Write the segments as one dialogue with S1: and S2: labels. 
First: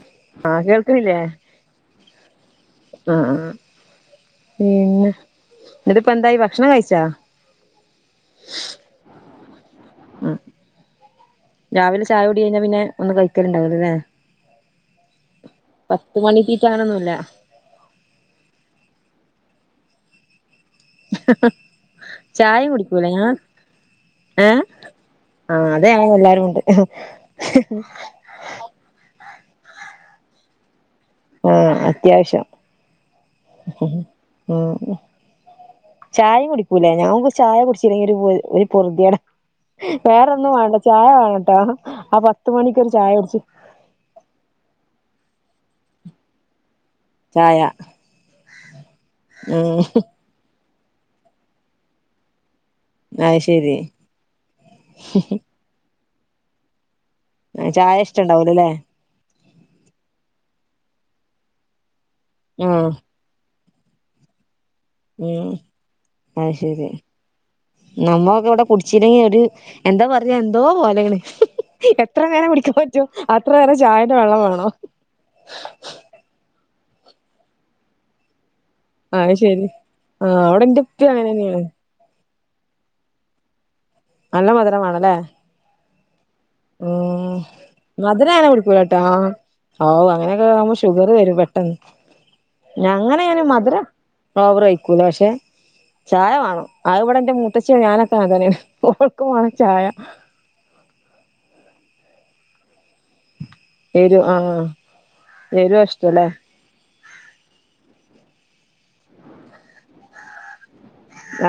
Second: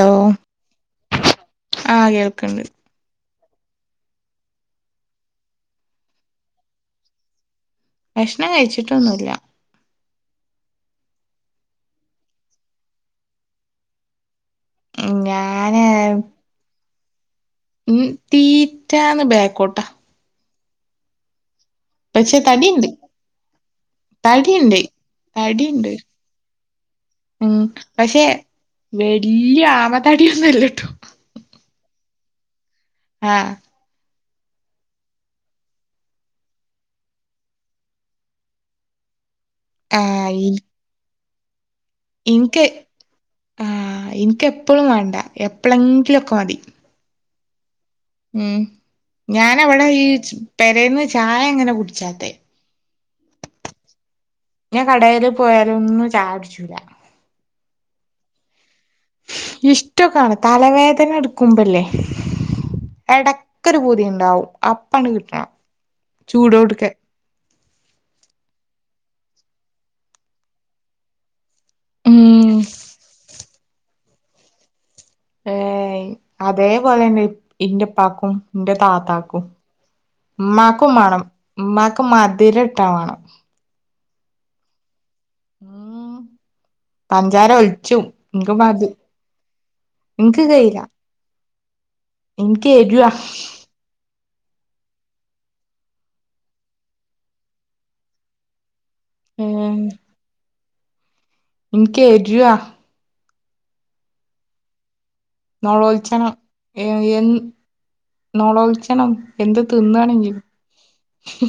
S1: Hello
S2: ആഹ് കേൾക്കണില്ലേ
S1: ആഹ് കേൾക്ക്ണ്ട്
S2: ആഹാ പിന്നെ എന്നിട്ട് ഇപ്പ എന്തായി ഭക്ഷണം കഴിച്ചാ
S1: ഭക്ഷണം കഴിച്ചിട്ടൊന്നുല്ല
S2: ഉം രാവിലെ ചായ കുടി കഴിഞ്ഞാ പിന്നെ ഒന്നും കഴിക്കല് ഇണ്ടാവില്ലല്ലേ
S1: ഞാന്
S2: പത്ത് മണി തീറ്റ അങ്ങനൊന്നുല്ല
S1: തീറ്റന്ന് ബേക്കോട്ടാ പക്ഷെ
S2: ചായ
S1: തടിണ്ട്
S2: കുടിക്കൂല ഇങ്ങള് ഏഹ്
S1: തടിണ്ട്
S2: ആഹ് അതെ
S1: തടിണ്ട്
S2: എല്ലാരുണ്ട്
S1: ഉം പക്ഷെ വല്യ ആമ തടി ഒന്നും ഇല്ലട്ടോ
S2: ആഹ അത്യാവ്ശ്യം
S1: ആഹ
S2: ആഹ് ചായും കുടിക്കൂല്ലേ ഞമക്ക് ഒര് ചായ കുടിച്ചില്ലെങ്കിൽ ഒരു ഒരു പൊർത്യേടാ
S1: ആഹ്
S2: വേറെൊന്നും
S1: ഇൻ
S2: വേണ്ട ചായ വേണട്ടോ ആ പത്ത് മണിക്കൊരു ചായ കുടിച്ചു
S1: ആഹ ഇൻക്ക് എപ്പഴും വേണ്ട എപ്പളെങ്കിലൊക്കെ മതി
S2: ചായ
S1: ഉം
S2: ഉം
S1: ഞാനവിടെ ഈ പെരേന്ന് ചായ ഇങ്ങനെ കുടിച്ചാത്തെ
S2: അത് ശരി
S1: ഞാൻ കടേല് പോയാലൊന്നും ചായ കുടിച്ചൂല
S2: ചായ ഇഷ്ട്ടണ്ടാവുലലെ
S1: ഇഷ്ട്ടൊക്കാണ് തലവേദന ഇട്ക്കുമ്പോ ഇല്ലേ
S2: ഉം
S1: എടക്കൊരു പുതി ഇണ്ടാവും അപ്പണ്ട് കിട്ടണം
S2: ഉം
S1: ചൂടോട്ക്കെ
S2: നമ്മളൊക്കെ ഇവിടെ കുടിച്ചില്ലെങ്കി ഒരു എന്താ പറയാ എന്തോ പോലേണ് എത്ര നേരം
S1: ഉം
S2: കുടിക്കാൻ പറ്റും അത്ര നേരം ചായേന്റെ വെള്ളം വേണം
S1: ഏഹ് അതേപോലെണ് ഇന്റെ ഉപ്പാക്കും ഇന്റെ
S2: അത്
S1: താത്താക്കും
S2: ശരി ആഹ് അവിടെ എന്റെ
S1: ഇമ്മാക്കും
S2: ഉപ്പി
S1: വേണം
S2: അങ്ങനെ തന്നെയാണ്
S1: ഇമ്മാക്ക് മധിരം ഇട്ട വേണം
S2: നല്ല മധുരം വേണലേ
S1: ഉം പഞ്ചാര ഒലിച്ചും ഇനിക്ക് മതി
S2: ഔ അങ്ങനെക്കെ ആമ്പോ ഷുഗറ് വരും പെട്ടെന്ന്
S1: ഇൻക്ക് എരുവാ
S2: ഞങ്ങനെ ഞാന് മധുരം ഓവറയിക്കൂല പക്ഷെ ചായവാണം ആവിടെ എന്റെ മൂത്തച്ഛിം ഞാനെക്കെ അങ്ങനതന്നേണ് ഓർക്കും വേണം
S1: ഉം
S2: ചായ
S1: ഇനിക്ക് എരുവാ
S2: എരു ആഹ് എരുവാ ഇഷ്ടല്ലേ
S1: [unintelligible] ഏ എ നോളോളിച്ചണം എന്ത് തിന്നാണെങ്കിലു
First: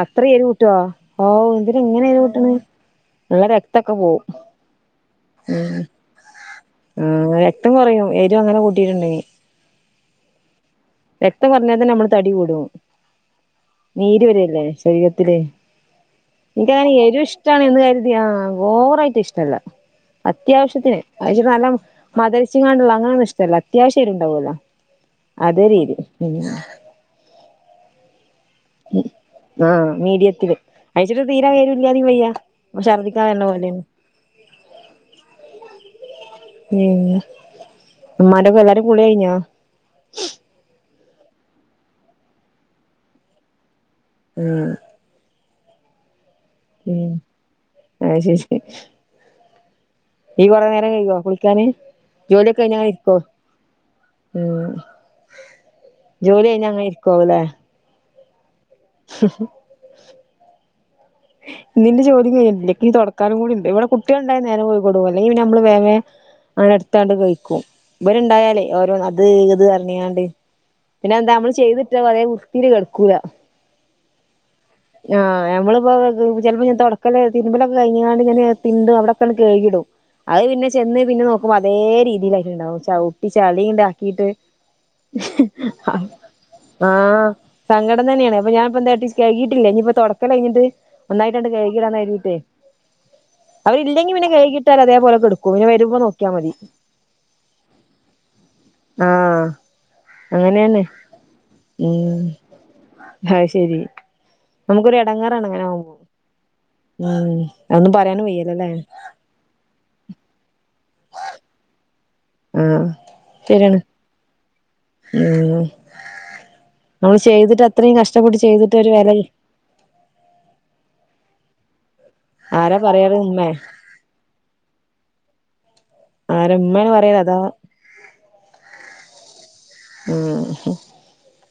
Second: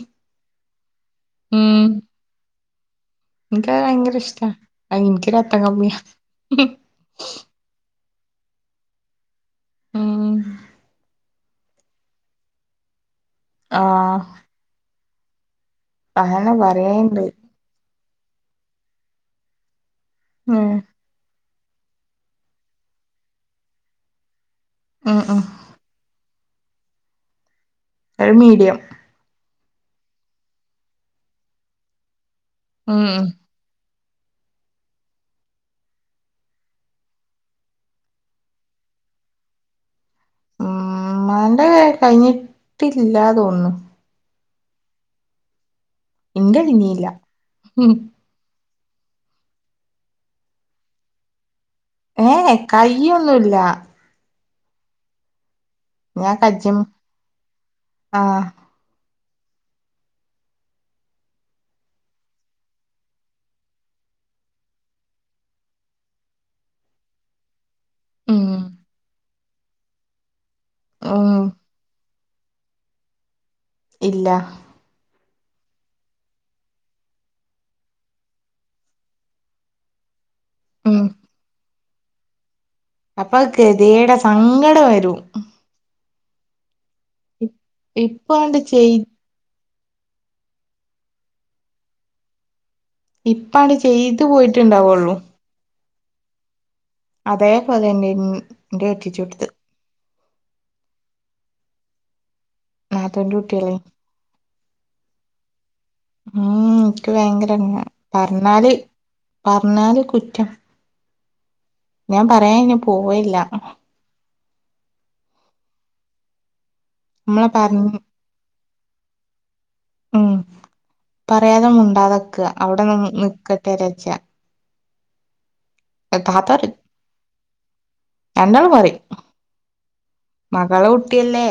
S2: അത്രെ എരി ഊട്ടുവോ ഓ എന്തിനാ
S1: ഉം
S2: ഇങ്ങനെ എരി ഊട്ടണെ നല്ല
S1: ഇൻക്കത്
S2: രക്തക്കെ
S1: ഭയങ്കര
S2: പോവും
S1: ഇഷ്ടാ അത് ഇൻക്ക് രക്തം കമ്മിയാ
S2: ഉം ആങ്ങനെ ക്തം കൊറയും എരിവങ്ങനെ കൂട്ടട്ടുണ്ടെങ്ങി
S1: ഉം
S2: രക്തം കൊറഞ്ഞാ തന്നെ നമ്മള് തടി കൂടും
S1: ആഹ്
S2: നീര് വരല്ലേ ശരീരത്തില്
S1: അങ്ങനെ
S2: എനിക്കങ്ങനെ എരു
S1: പറയണ്ട്
S2: ഇഷ്ടാണ് എന്ന് കരുതി ആഹ് ഓവറായിട്ട് ഇഷ്ടല്ല
S1: ഉം
S2: അത്യാവശ്യത്തിന് അയിച്ചിരി നല്ല മദിരിച്ചിങ്ങാണ്ടുള്ള അങ്ങനൊന്നു ഇഷ്ടല്ല അത്യാവശ്യ എരിവ്ണ്ടാവല്ലോ
S1: ഉം ഉം
S2: അതെ രീതി ഉം
S1: ഒരു മീഡിയം
S2: ആഹ് മീഡിയത്തില് അയച്ചിട്ട് തീര എരുല്യാതിം വയ്യ
S1: ഉം
S2: ഛർദ്ദിക്കാ
S1: ഉം
S2: വര്ണ പോലെയാണ് ഉം ഉമ്മാന്റൊക്കെല്ലാരും കുളി കയിഞ്ഞോ
S1: ഉം ഉമ്മാന്റെ കയ് കയ്ഞ്ഞിട്ടില്ലാ തോന്നുന്നു
S2: ഉം
S1: ഇന്റെ കഴിഞ്ഞില്ല
S2: ഉം
S1: ഉം
S2: അയ്ശരി ഈ കൊറേ നേരം കയുവോ കുളിക്കാന്
S1: ഏഹ്
S2: ജോലിയൊക്കെ കഴിഞ്ഞ് അങ്ങനെ ഇരിക്കോ
S1: കയൊന്നുല്ല
S2: ഉം
S1: ഞാൻ
S2: ജോലി കഴിഞ്ഞ
S1: കജം
S2: അങ്ങനെ ഇരിക്കാവുല്ലേ
S1: ആഹ്
S2: [unintelligible]
S1: [inaudible]
S2: ഇന്നിന്റെ ജോലിം കയ്യണില്ല ക്കിനി തൊടക്കാനും കൂടിണ്ട് ഇവ്ടെ കുട്ടികള്ണ്ടായ നേരം പോയിക്കൊടുക്കു അല്ലെങ്കി പിന്നമ്മള് വേം വേം അന അടുത്താണ്ട് കയ്ക്കു
S1: ഉം
S2: ഇവര്ണ്ടായാലേ ഓരോന്ന്, അത്, ഇത് പറഞ്ഞിയാണ്ട്, പിന്നെ
S1: ഉം
S2: എന്താ നമ്മള് ചെയ്തിട്ടാ പറയും [unintelligible] കെടക്കൂല
S1: ഇല്ല
S2: ആഹ് ഞമ്മളിപ്പോ ചെലപ്പോ ഞാൻ തൊടക്കല്, തിരുമ്പലൊക്കെ കഴിഞ്ഞ്ങാണ്ട് ഞാന് തിണ്ടും അവിടൊക്കട് കഴികീടും അത് പിന്നെ
S1: ഉം
S2: ചെന്ന്, പിന്നെ നോക്കുമ്പോ അതേ രീതിലായിട്ട്ണ്ടാവും. ചവുട്ടി
S1: അപ്പൊ ഗതികേടാ
S2: ചളിണ്ടാക്കിട്ട്
S1: സങ്കടം വരും
S2: ആഹ് സങ്കടംതന്നെയാണ് ഇപ്പം
S1: ഇപ്പാണ്ട്
S2: ഞാൻ ഇപ്പം
S1: ചെയ്
S2: എന്താക്കിന്ന് കഴികിട്ടില്ല. ഇനീപ്പൊ തൊടക്കല് കഴിഞ്ഞിട്ട് ഒന്നായിട്ടങ്ങട് കഴികിടാന്ന് കരുതീട്ടേ.
S1: ഇപ്പാണ്ട്
S2: അവരില്ലെങ്കി
S1: ചെയ്തു
S2: പിന്നെ കഴ്കീട്ടാൽ
S1: പോയിട്ടുണ്ടാവുള്ളൂ
S2: അതേപോലെ കെടക്കും. പിന്നെ വരുമ്പോ നോക്കിയാ മതി.
S1: അത പോല്ലന്നെയാ എൻ്റെ കെട്ടിച്ചോടുത്ത്..
S2: ആഹ് അങ്ങനെയാണ്. ഉം
S1: ആത്തുന്റെ
S2: അത്
S1: കുട്ടിയല്ലേ
S2: ശരി നമുക്കൊരു എടങ്ങാറാണ് അങ്ങനാമ്പോ.
S1: ഉം ഇൻക്ക്
S2: ഉം
S1: ഭയങ്കര എടങ്ങേറാ.
S2: അതൊന്നും പറയാനും വയ്യല്ലോല്ലേ
S1: പറഞ്ഞാല് പറഞ്ഞാല് കുറ്റം ഞാൻ പറയാനന്
S2: ആഹ്
S1: പോവേയില്ല
S2: ശരിയാണ് ഉം നമ്മള്
S1: നമ്മളെ
S2: ചെയ്തിട്ട്, അത്രയും
S1: പറഞ്ഞ്
S2: കഷ്ടപ്പെട്ട് ചെയ്തിട്ട് ഒരു വെലയും.
S1: ഉം. പറയാതെ മുണ്ടാതെക്കാ.
S2: ആരാ
S1: അവടെ
S2: പറയാറ് ഉമ്മേ
S1: നിക്കട്ടെ വിചാരിച്ചാ
S2: ആരാ ഉമ്മേണ് പറയാറ് അതാ
S1: [unintelligible]
S2: ഉം. ഹും.
S1: മകളെ കുട്ടിയല്ലേ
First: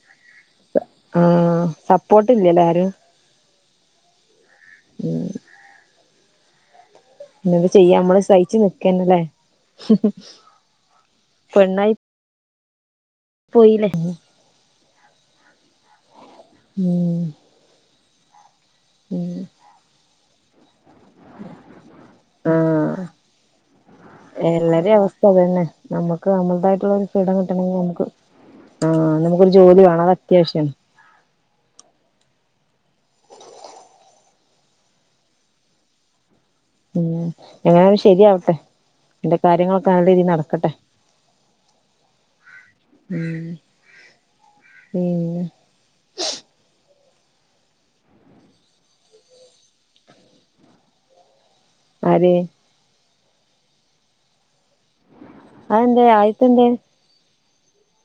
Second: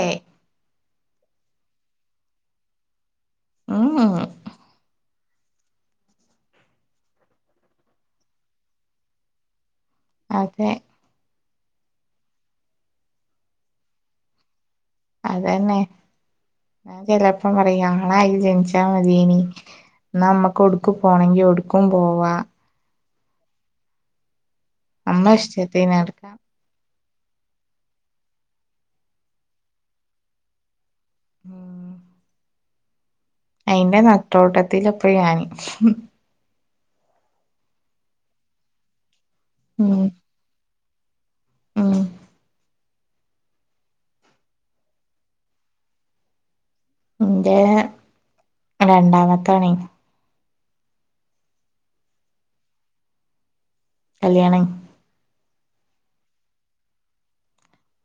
S2: ഉം. സപ്പോർട്ട് ഇല്ലല്ലേ ആരും?
S1: ഉം. ഉം.
S2: പിന്നെ എന്ത് ചെയ്യാ? നമ്മള് സഹിച്ചു നിക്കന്നേ ല്ലേ?
S1: അതെ
S2: പെണ്ണായി പോയില്ലേ
S1: അതന്നെ. ഞാൻ
S2: ഉം
S1: ചിലപ്പം പറയും ആണായി ജനിച്ചാ
S2: ഉം
S1: മതിയേനി ന്നാ നമ്മക്ക് എവിട്ക്കും പോണങ്കിൽ ഓട്ക്കും പൂവ്വാ.
S2: എല്ലാരേയും അവസ്ഥ
S1: നമ്മളെ
S2: അത് തന്നെ.
S1: ഇഷ്ടത്തിന്
S2: നമ്മുക്ക്
S1: നടക്കാം
S2: നമ്മളതായിട്ടുള്ളൊരു ഇടം കിട്ടണെങ്കി നമുക്ക്, ആ നമുക്ക് ഒരു ജോലി വേണം. അത് അത്യാവശ്യം ആണ്.
S1: ആഹ് അയിന്റെ നെട്ടോട്ടത്തിലാപ്പ ഞാന്
S2: ഉം. എങ്ങനെയെങ്കിലും ശരിയാവട്ടെ. അന്റെ കാര്യങ്ങളൊക്കെ
S1: ഉം
S2: നല്ല രീതിയിൽ നടക്കട്ടെ.
S1: ഉം
S2: ഉം ഉം
S1: ന്റെ രണ്ടാമത്താണേ
S2: ആര്
S1: കല്യാണം
S2: അതെന്തേ? ആദ്യത്തെ എന്തേ?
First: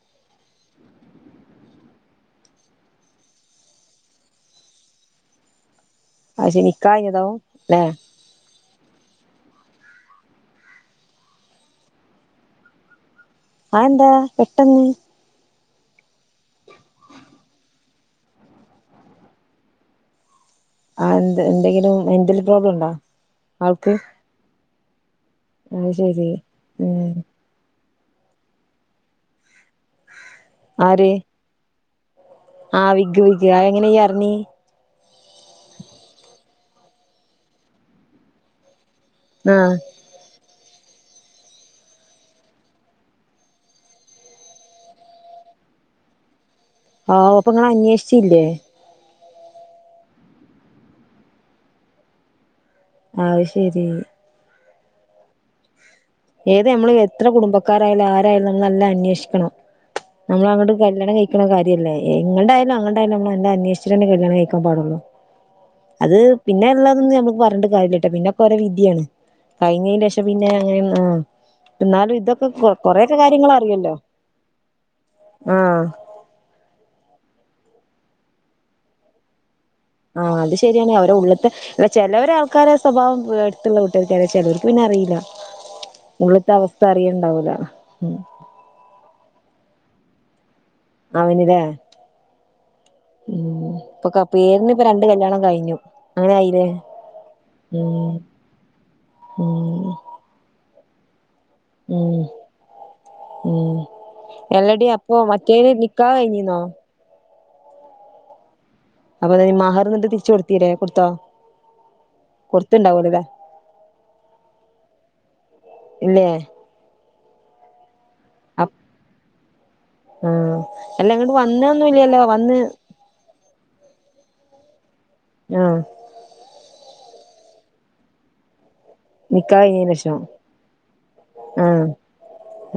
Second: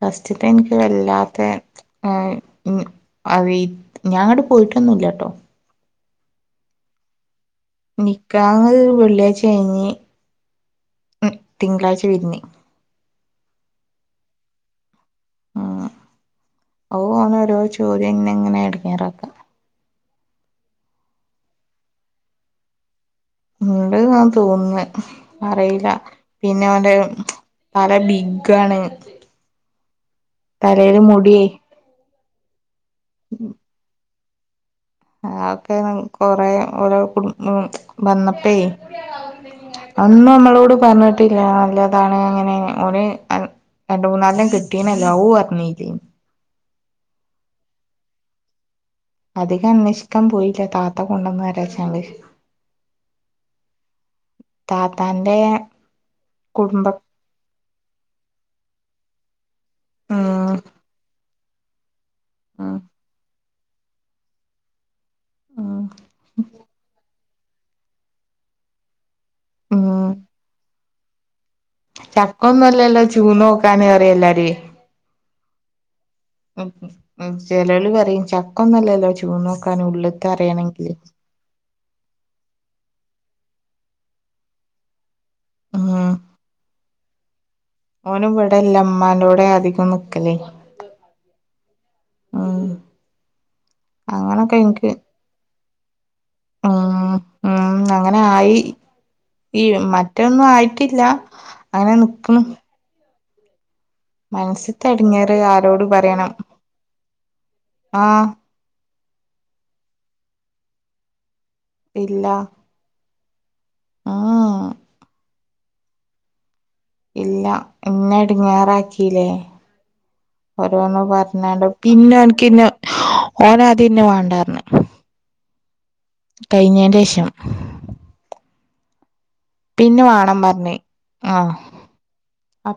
S1: ഫസ്റ്റത്തെ എനിക്ക് വല്ലാത്തേ ആഹ് ഉം അവി ഞാൻങ്ങട് പോയിട്ടൊന്നുംല്ല ട്ടോ
S2: അത് ശരി. നിക്കാഹ് കഴിഞ്ഞതാവും അല്ലേ?
S1: നിക്കാഹ് വെള്ളിയാഴ്ച കഴിഞ്ഞ്. ഉം തിങ്കളാഴ്ച പിരിഞ്ഞ്.
S2: അതെന്താ? പെട്ടെന്ന്?
S1: ഉം. ഓൻ ഓനോരോ ചോദ്യം ഇങ്ങനെങ്ങനെ എടങ്ങാറാക്കുക.
S2: അത് എന്ത്? എന്തെങ്കിലും മെന്റൽ പ്രോബ്ലം ഉണ്ടോ ആൾക്ക്?
S1: തോന്നുന്നു.
S2: അത്
S1: അറയില്ല.
S2: ശരി
S1: പിന്നെ ഓന്റെ
S2: ഉം
S1: ആള് ബിഗ്ഗാണ്, തലയില്
S2: ആര്
S1: മുടിയേ
S2: ആഹ് വിഗ് വിഗ്. അതെങ്ങനെ ഇയ്യ് അറിഞ്ഞി?
S1: അതൊക്കെ കൊറേ ഓരോ കുടും ഉം വന്നപ്പേ
S2: ആഹ്
S1: ഒന്നും നമ്മളോട് പറഞ്ഞിട്ടില്ല. നല്ലതാണ് അങ്ങനെ ഓന് രണ്ട് മൂന്നാലെണ്ണം കെട്ടീന്. ലൗവ് പറഞ്ഞിക്ക്.
S2: ആവൂ അപ്പ ഇങ്ങള് അന്വേഷിച്ചില്ലേ?
S1: അധികം അന്വേഷിക്കാൻ പോയില്ല താത്ത കൊണ്ടന്നതല്ലേ വച്ചാല്.
S2: അത് ശരി
S1: താത്താന്റെ
S2: ഏത്നമ്മള്
S1: കുടുംബം
S2: എത്ര കുടുംബക്കാരായാലും ആരായാലും നമ്മൾ നല്ലോം അന്വേഷിക്കണം.
S1: ഉം
S2: നമ്മളങ്ങട്ട് കല്യാണം കഴിക്ക ക്കണ കാര്യല്ലേ? എങ്ങടായാലും
S1: ഉം
S2: അങ്ങടായാലും അമ്മള് നല്ലോം അന്വേഷിച്ചിട്ടന്നേ കല്യാണം കഴിക്കാൻ പാടോള്ളൂ
S1: ഉം
S2: അത് പിന്നെള്ളതൊന്നും ഞമ്മക്ക് പറഞ്ഞിട്ട് കാര്യല്ലട്ടോ. പിന്നെക്കെ ഒരോ വിധ്യാണ്.
S1: ഉം
S2: കഴിഞ്ഞേൻ്റെഷം പിന്നെ അങ്ങനേം. ആഹ് എന്നാലും ഇതൊക്കെ കൊ
S1: ചക്കൊന്നുംല്ലല്ലോ
S2: കൊറയക്കെ
S1: ചൂന്ന് നോക്കാന്
S2: കാര്യങ്ങളറിയല്ലോ.
S1: പറയും എല്ലാരുവേ
S2: ആഹ്.
S1: ഉം ഉം ചെലോല് പറയും ചക്കൊന്നുംല്ലല്ലോ ചൂഴ്ന്നോക്കാൻ
S2: ആഹ് അത് ശര്യാണ്. അവരുടെ ഉള്ള്ത്തെ അല്ല ചെലോര് ആൾക്കാരെ സ്വഭാവം ഏഹ് അട്ത്തുള്ള വീട്ടോർക്കറിയാം. ചെലോർക്ക് പിന്നെ അറിയില്ല.
S1: ഉം
S2: നമ്മള് ഇപ്പഅവസ്ഥ അറിയൽണ്ടാവൂല.
S1: ഓനും ഇവിടെ ഇല്ല. ഇമ്മാൻ്റോടെ അധികം നിക്കലെ.
S2: അവന് ലെ.
S1: ഉം.
S2: ഉം ഇപ്പൊ
S1: അങ്ങനൊക്കെ
S2: പേരിന് ഇപ്പൊ
S1: ഇൻക്ക്
S2: രണ്ട് കല്യാണം കഴിഞ്ഞു. അങ്ങനെ ആയിലെ.
S1: ഉം ഉം അങ്ങനെ ആയി. ഈ
S2: ഉം.
S1: മറ്റൊന്നും ആയിട്ടില്ല. അങ്ങനെ
S2: ഉം.
S1: നിക്ക്ണ്
S2: എല്ലടി
S1: മനസ്സ്ത്തെ
S2: അപ്പൊ
S1: എടങ്ങേറ്
S2: മറ്റേനെ
S1: ആരോട്
S2: നിക്കാഹ്
S1: പറയണം
S2: കഴിഞ്ഞീന്നോ.
S1: ആഹ്.
S2: അപ്പൊ പിന്നെ മഹർ ഇന്നട്ട് തിരിച്ചു കൊടുത്തീല്ലെ. കൊടുത്തൊ
S1: ഇല്ല
S2: കൊട്ത്തീണ്ടാവൂലലെ.
S1: ഉം ഉം
S2: ഇല്ലെ.
S1: ഇല്ല ഇന്നെ
S2: അപ്
S1: എട്ങ്ങേറാക്കീലെ.
S2: ആഹ്
S1: ഓരോന്ന്
S2: അല്ല ഇങ്ങട്ട്
S1: പറഞ്ഞാണ്ട്. പിന്നെ
S2: വന്നൊന്നുംല്ലല്ലോ വന്ന്
S1: ഓൻക്കിന്നെ ഓനാദ്യം ഇന്നെ വാണ്ടാർ ഞ്ഞ്.
S2: ഉം.
S1: കഴിഞ്ഞേന്റേഷം.
S2: നിക്കാഹ് കഴിഞ്ഞേന്
S1: പിന്നെ
S2: ശേഷം
S1: വാണം പറഞ്ഞ്. ആഹ്.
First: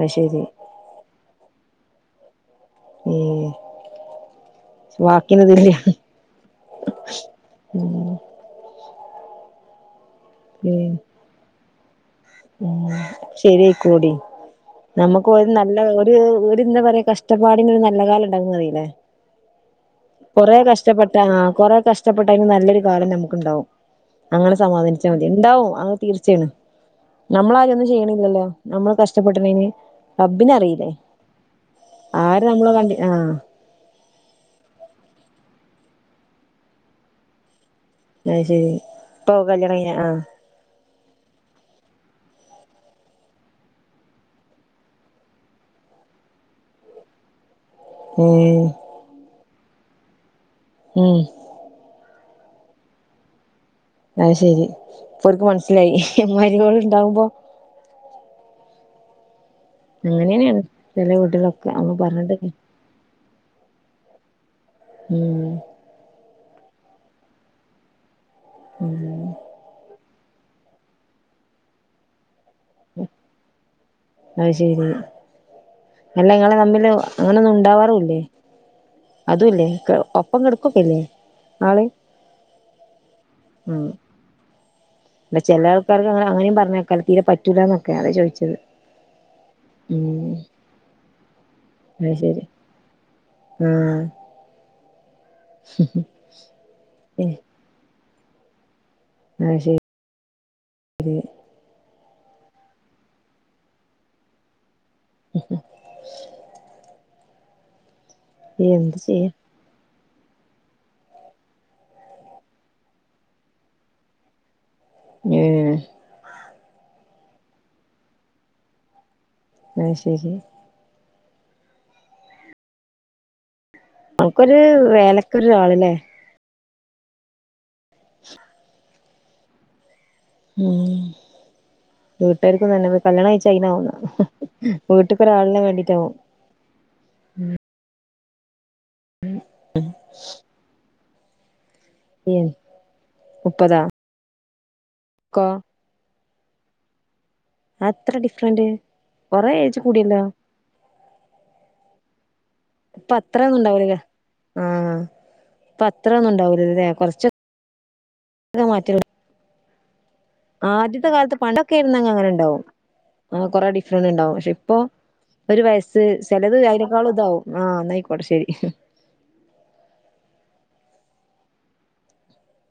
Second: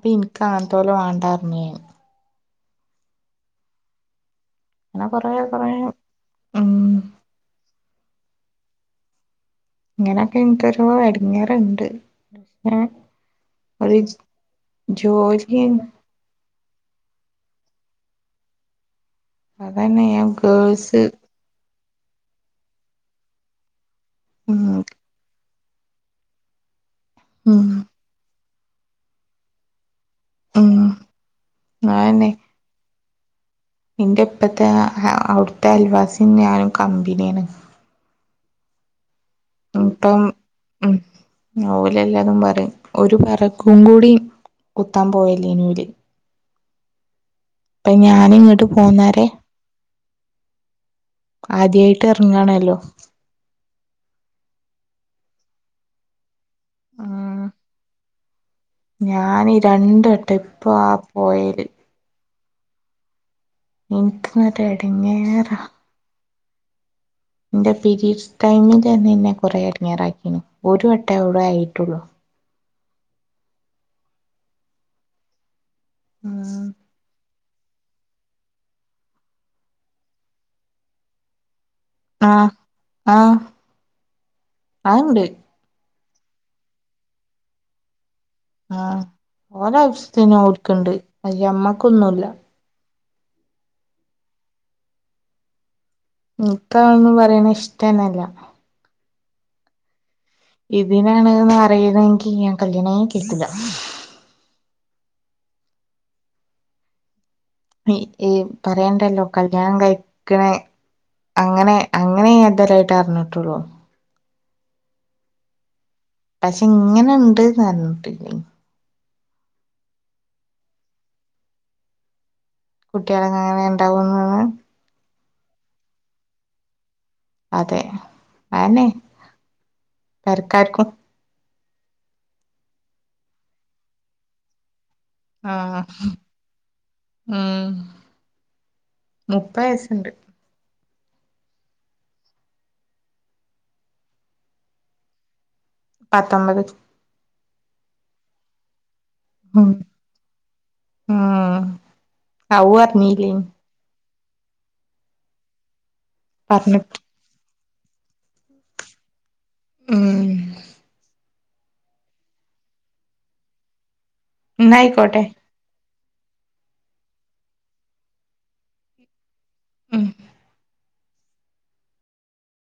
S2: അത്
S1: ഇൻക്ക്
S2: ശരി
S1: അങ്ങൻത്തോലെ വാണ്ടാറ്ഞ്ഞ് ഞാൻ.
S2: ഉം
S1: അങ്ങനെ കൊറേ കൊറേ
S2: വാക്കിനെതിരെ.
S1: ഉം
S2: ഉം
S1: ഇങ്ങനൊക്കെ ഇൻക്കൊരു എടങ്ങാറ് ഇണ്ട്.
S2: ശെരി ആയിക്കോളു എടി. നമ്മുക്ക് ഒരു
S1: ജോലി
S2: നല്ല ഓരു ഇന്നെ പറിം. കഷ്ടപ്പാടിന് ഒരു നല്ല കാലണ്ടാകുന്നറിലെ.
S1: അതന്നെ ഞാൻ
S2: കൊറേ
S1: ഗേൾസ്
S2: കഷ്ടപ്പെട്ട. ആ കൊറെ കഷ് കഷ്ടപ്പെട്ടാലും നല്ലൊരു കാലം നമുക്കുണ്ടാവും. അങ്ങനെ
S1: ഉം
S2: സമാദാനിച്ചാൽ മതി. ഇണ്ടാവും അങ്ങനെ തീർച്ചയാണ്. നമ്മളെ
S1: ഉം
S2: ആര് ഒന്നും ചെയ്യ്ണില്ലല്ലോ. നമ്മള് കഷ്ടപ്പെട്ണേന്.
S1: ഉം
S2: റബ്ബിനറീലെ.
S1: അതന്നെ
S2: ആര് നമ്മള് കണ്ട് ആ.
S1: ഇന്റെ ഇപ്പത്തെ അവിടുത്തെ അൽവാസിയും, ഞാനും കമ്പിനി ആണ്.
S2: അഹ് ശെരി ഇപ്പൊ കല്യാണം കഴിഞ്ഞ
S1: ഇപ്പം ഉം ഓല് എല്ലതും പറയും. ഒരു വ ബെറകും കൂടി. കുത്താൻ പോവല്ലേനി ഓല്. അപ്പൊ
S2: ഉം
S1: ഞാനിങ്ങട്ട് പോന്നാരെ.
S2: ഉം
S1: ആദ്യായിട്ട് എറങ്ങാണല്ലൊ.
S2: അത് ശെരി. ഇപ്പോർക്ക് മനസ്സിലായി. മര്യാള് ഇണ്ടാകുമ്പൊ.
S1: ഞാൻ രണ്ട് വട്ടം. ഇപ്പ ആ പോയേല്.
S2: അന്ന്. പറ്ഞ്ഞ്ട്ടെല്ലെ.
S1: ഇൻക്ക് ഇന്നട്ട് എടങ്ങേറ.
S2: ഉം
S1: ഇന്റെ പീരീഡ്സ് ടൈമിലെന്നെ
S2: ഉം
S1: ഇന്നെ കൊറേ എട്ങ്ങേറാക്കിന്. ഒരു വട്ടേ ഔടെ ആയിട്ടുള്ളു.
S2: ഉം അത് ശെരി. അല്ല ഇങ്ങളെ
S1: ഉം
S2: തമ്മില്. അങ്ങനൊന്നും ഇണ്ടാവാറുല്ലെ. അതില്ലെ. ഒപ്പം കെട്ക്കൊക്കെല്ലെ ആള്.
S1: ആഹ് ആഹ്
S2: ഉം
S1: അതുണ്ട്.
S2: അല്ല ചെല ആൾക്കാർക്ക് അങ്ങനെ അങ്ങനിം പറ്ഞ്ഞേയ്ക്കാലൊ. തീരെ പറ്റൂലന്നൊക്കെ. അതാ ചോദിച്ചത്.
S1: ഓര
S2: ഉം
S1: ആവശ്യത്തിന് ഓരുക്കുണ്ട് അയില്
S2: അത്
S1: അമ്മക്കൊന്നുംല്ല
S2: ശരി ആഹ്
S1: എനിക്കതൊന്നും
S2: അത്
S1: പറയണ ഇഷ്ടൊന്നൂല്ല
S2: അത് ശെരി
S1: ഇതിനാണന്ന് അറിയുന്നെങ്കിൽ ഞാൻ കല്യാണേ കയ്ക്കൂല്ല ഈ
S2: എന്ത്
S1: പറയണ്ടല്ലോ
S2: ചെയ്യാ
S1: കൽ ഞാൻ കഴിക്കണെ അങ്ങനെ അങ്ങനെ ഞാനിതരായിട്ട് അറിഞ്ഞിട്ടുള്ളൂ
S2: ഏഹ്
S1: പക്ഷെ ഇങ്ങനിണ്ട് എന്ന് അറിഞ്ഞിട്ടില്ല
S2: അത് ശെരി
S1: കുട്ടികൾ അങ്ങനെ വേ
S2: നമുക്കൊരു വേലക്കൊരു ആളല്ലേ
S1: അതെ ആന്നെ
S2: ഉം വീട്ടുകാർക്കും നല്ലത് കല്യാണം കഴിച്ച് കഴിഞ്ഞോന്ന് വീട്ടിപ്പറ
S1: ആഹ് ഉം മുപ്പത് വയസുണ്ട്
S2: ഉം മുപ്പതാ [unintelligible]
S1: പത്തൊമ്പത്
S2: അതെത്ര ഡിഫറന്റ് കൊറേ
S1: ഉം
S2: എയിജ് കൂടിയല്ലോ
S1: ഉം അവു
S2: ഇപ്പൊ
S1: അറിഞ്ഞീല്ലേ
S2: അത്ര ഒന്നുണ്ടാവലില്ല ആഹ് ഇപ്പൊ അത്ര ഒന്നുംണ്ടാവലില്ലേ
S1: പറഞ്ഞിട്ട്
S2: കുറച്ച്
S1: ഉംഹ്
S2: ആദ്യത്തെ കാലത്ത് പണ്ടൊക്കെ ആരുന്നെങ്കി അങ്ങനെ ഉണ്ടാവും ആഹ് കൊറേ ഡിഫറന്റ് ഉണ്ടാവും പക്ഷെ ഇപ്പൊ
S1: എന്നായിക്കോട്ടെ
S2: ഒരു വയസ്സ് ചിലത് അതിനേക്കാളും ഇതാവും ആഹ് എന്നായിക്കോട്ടെ ശെരി
S1: ഉം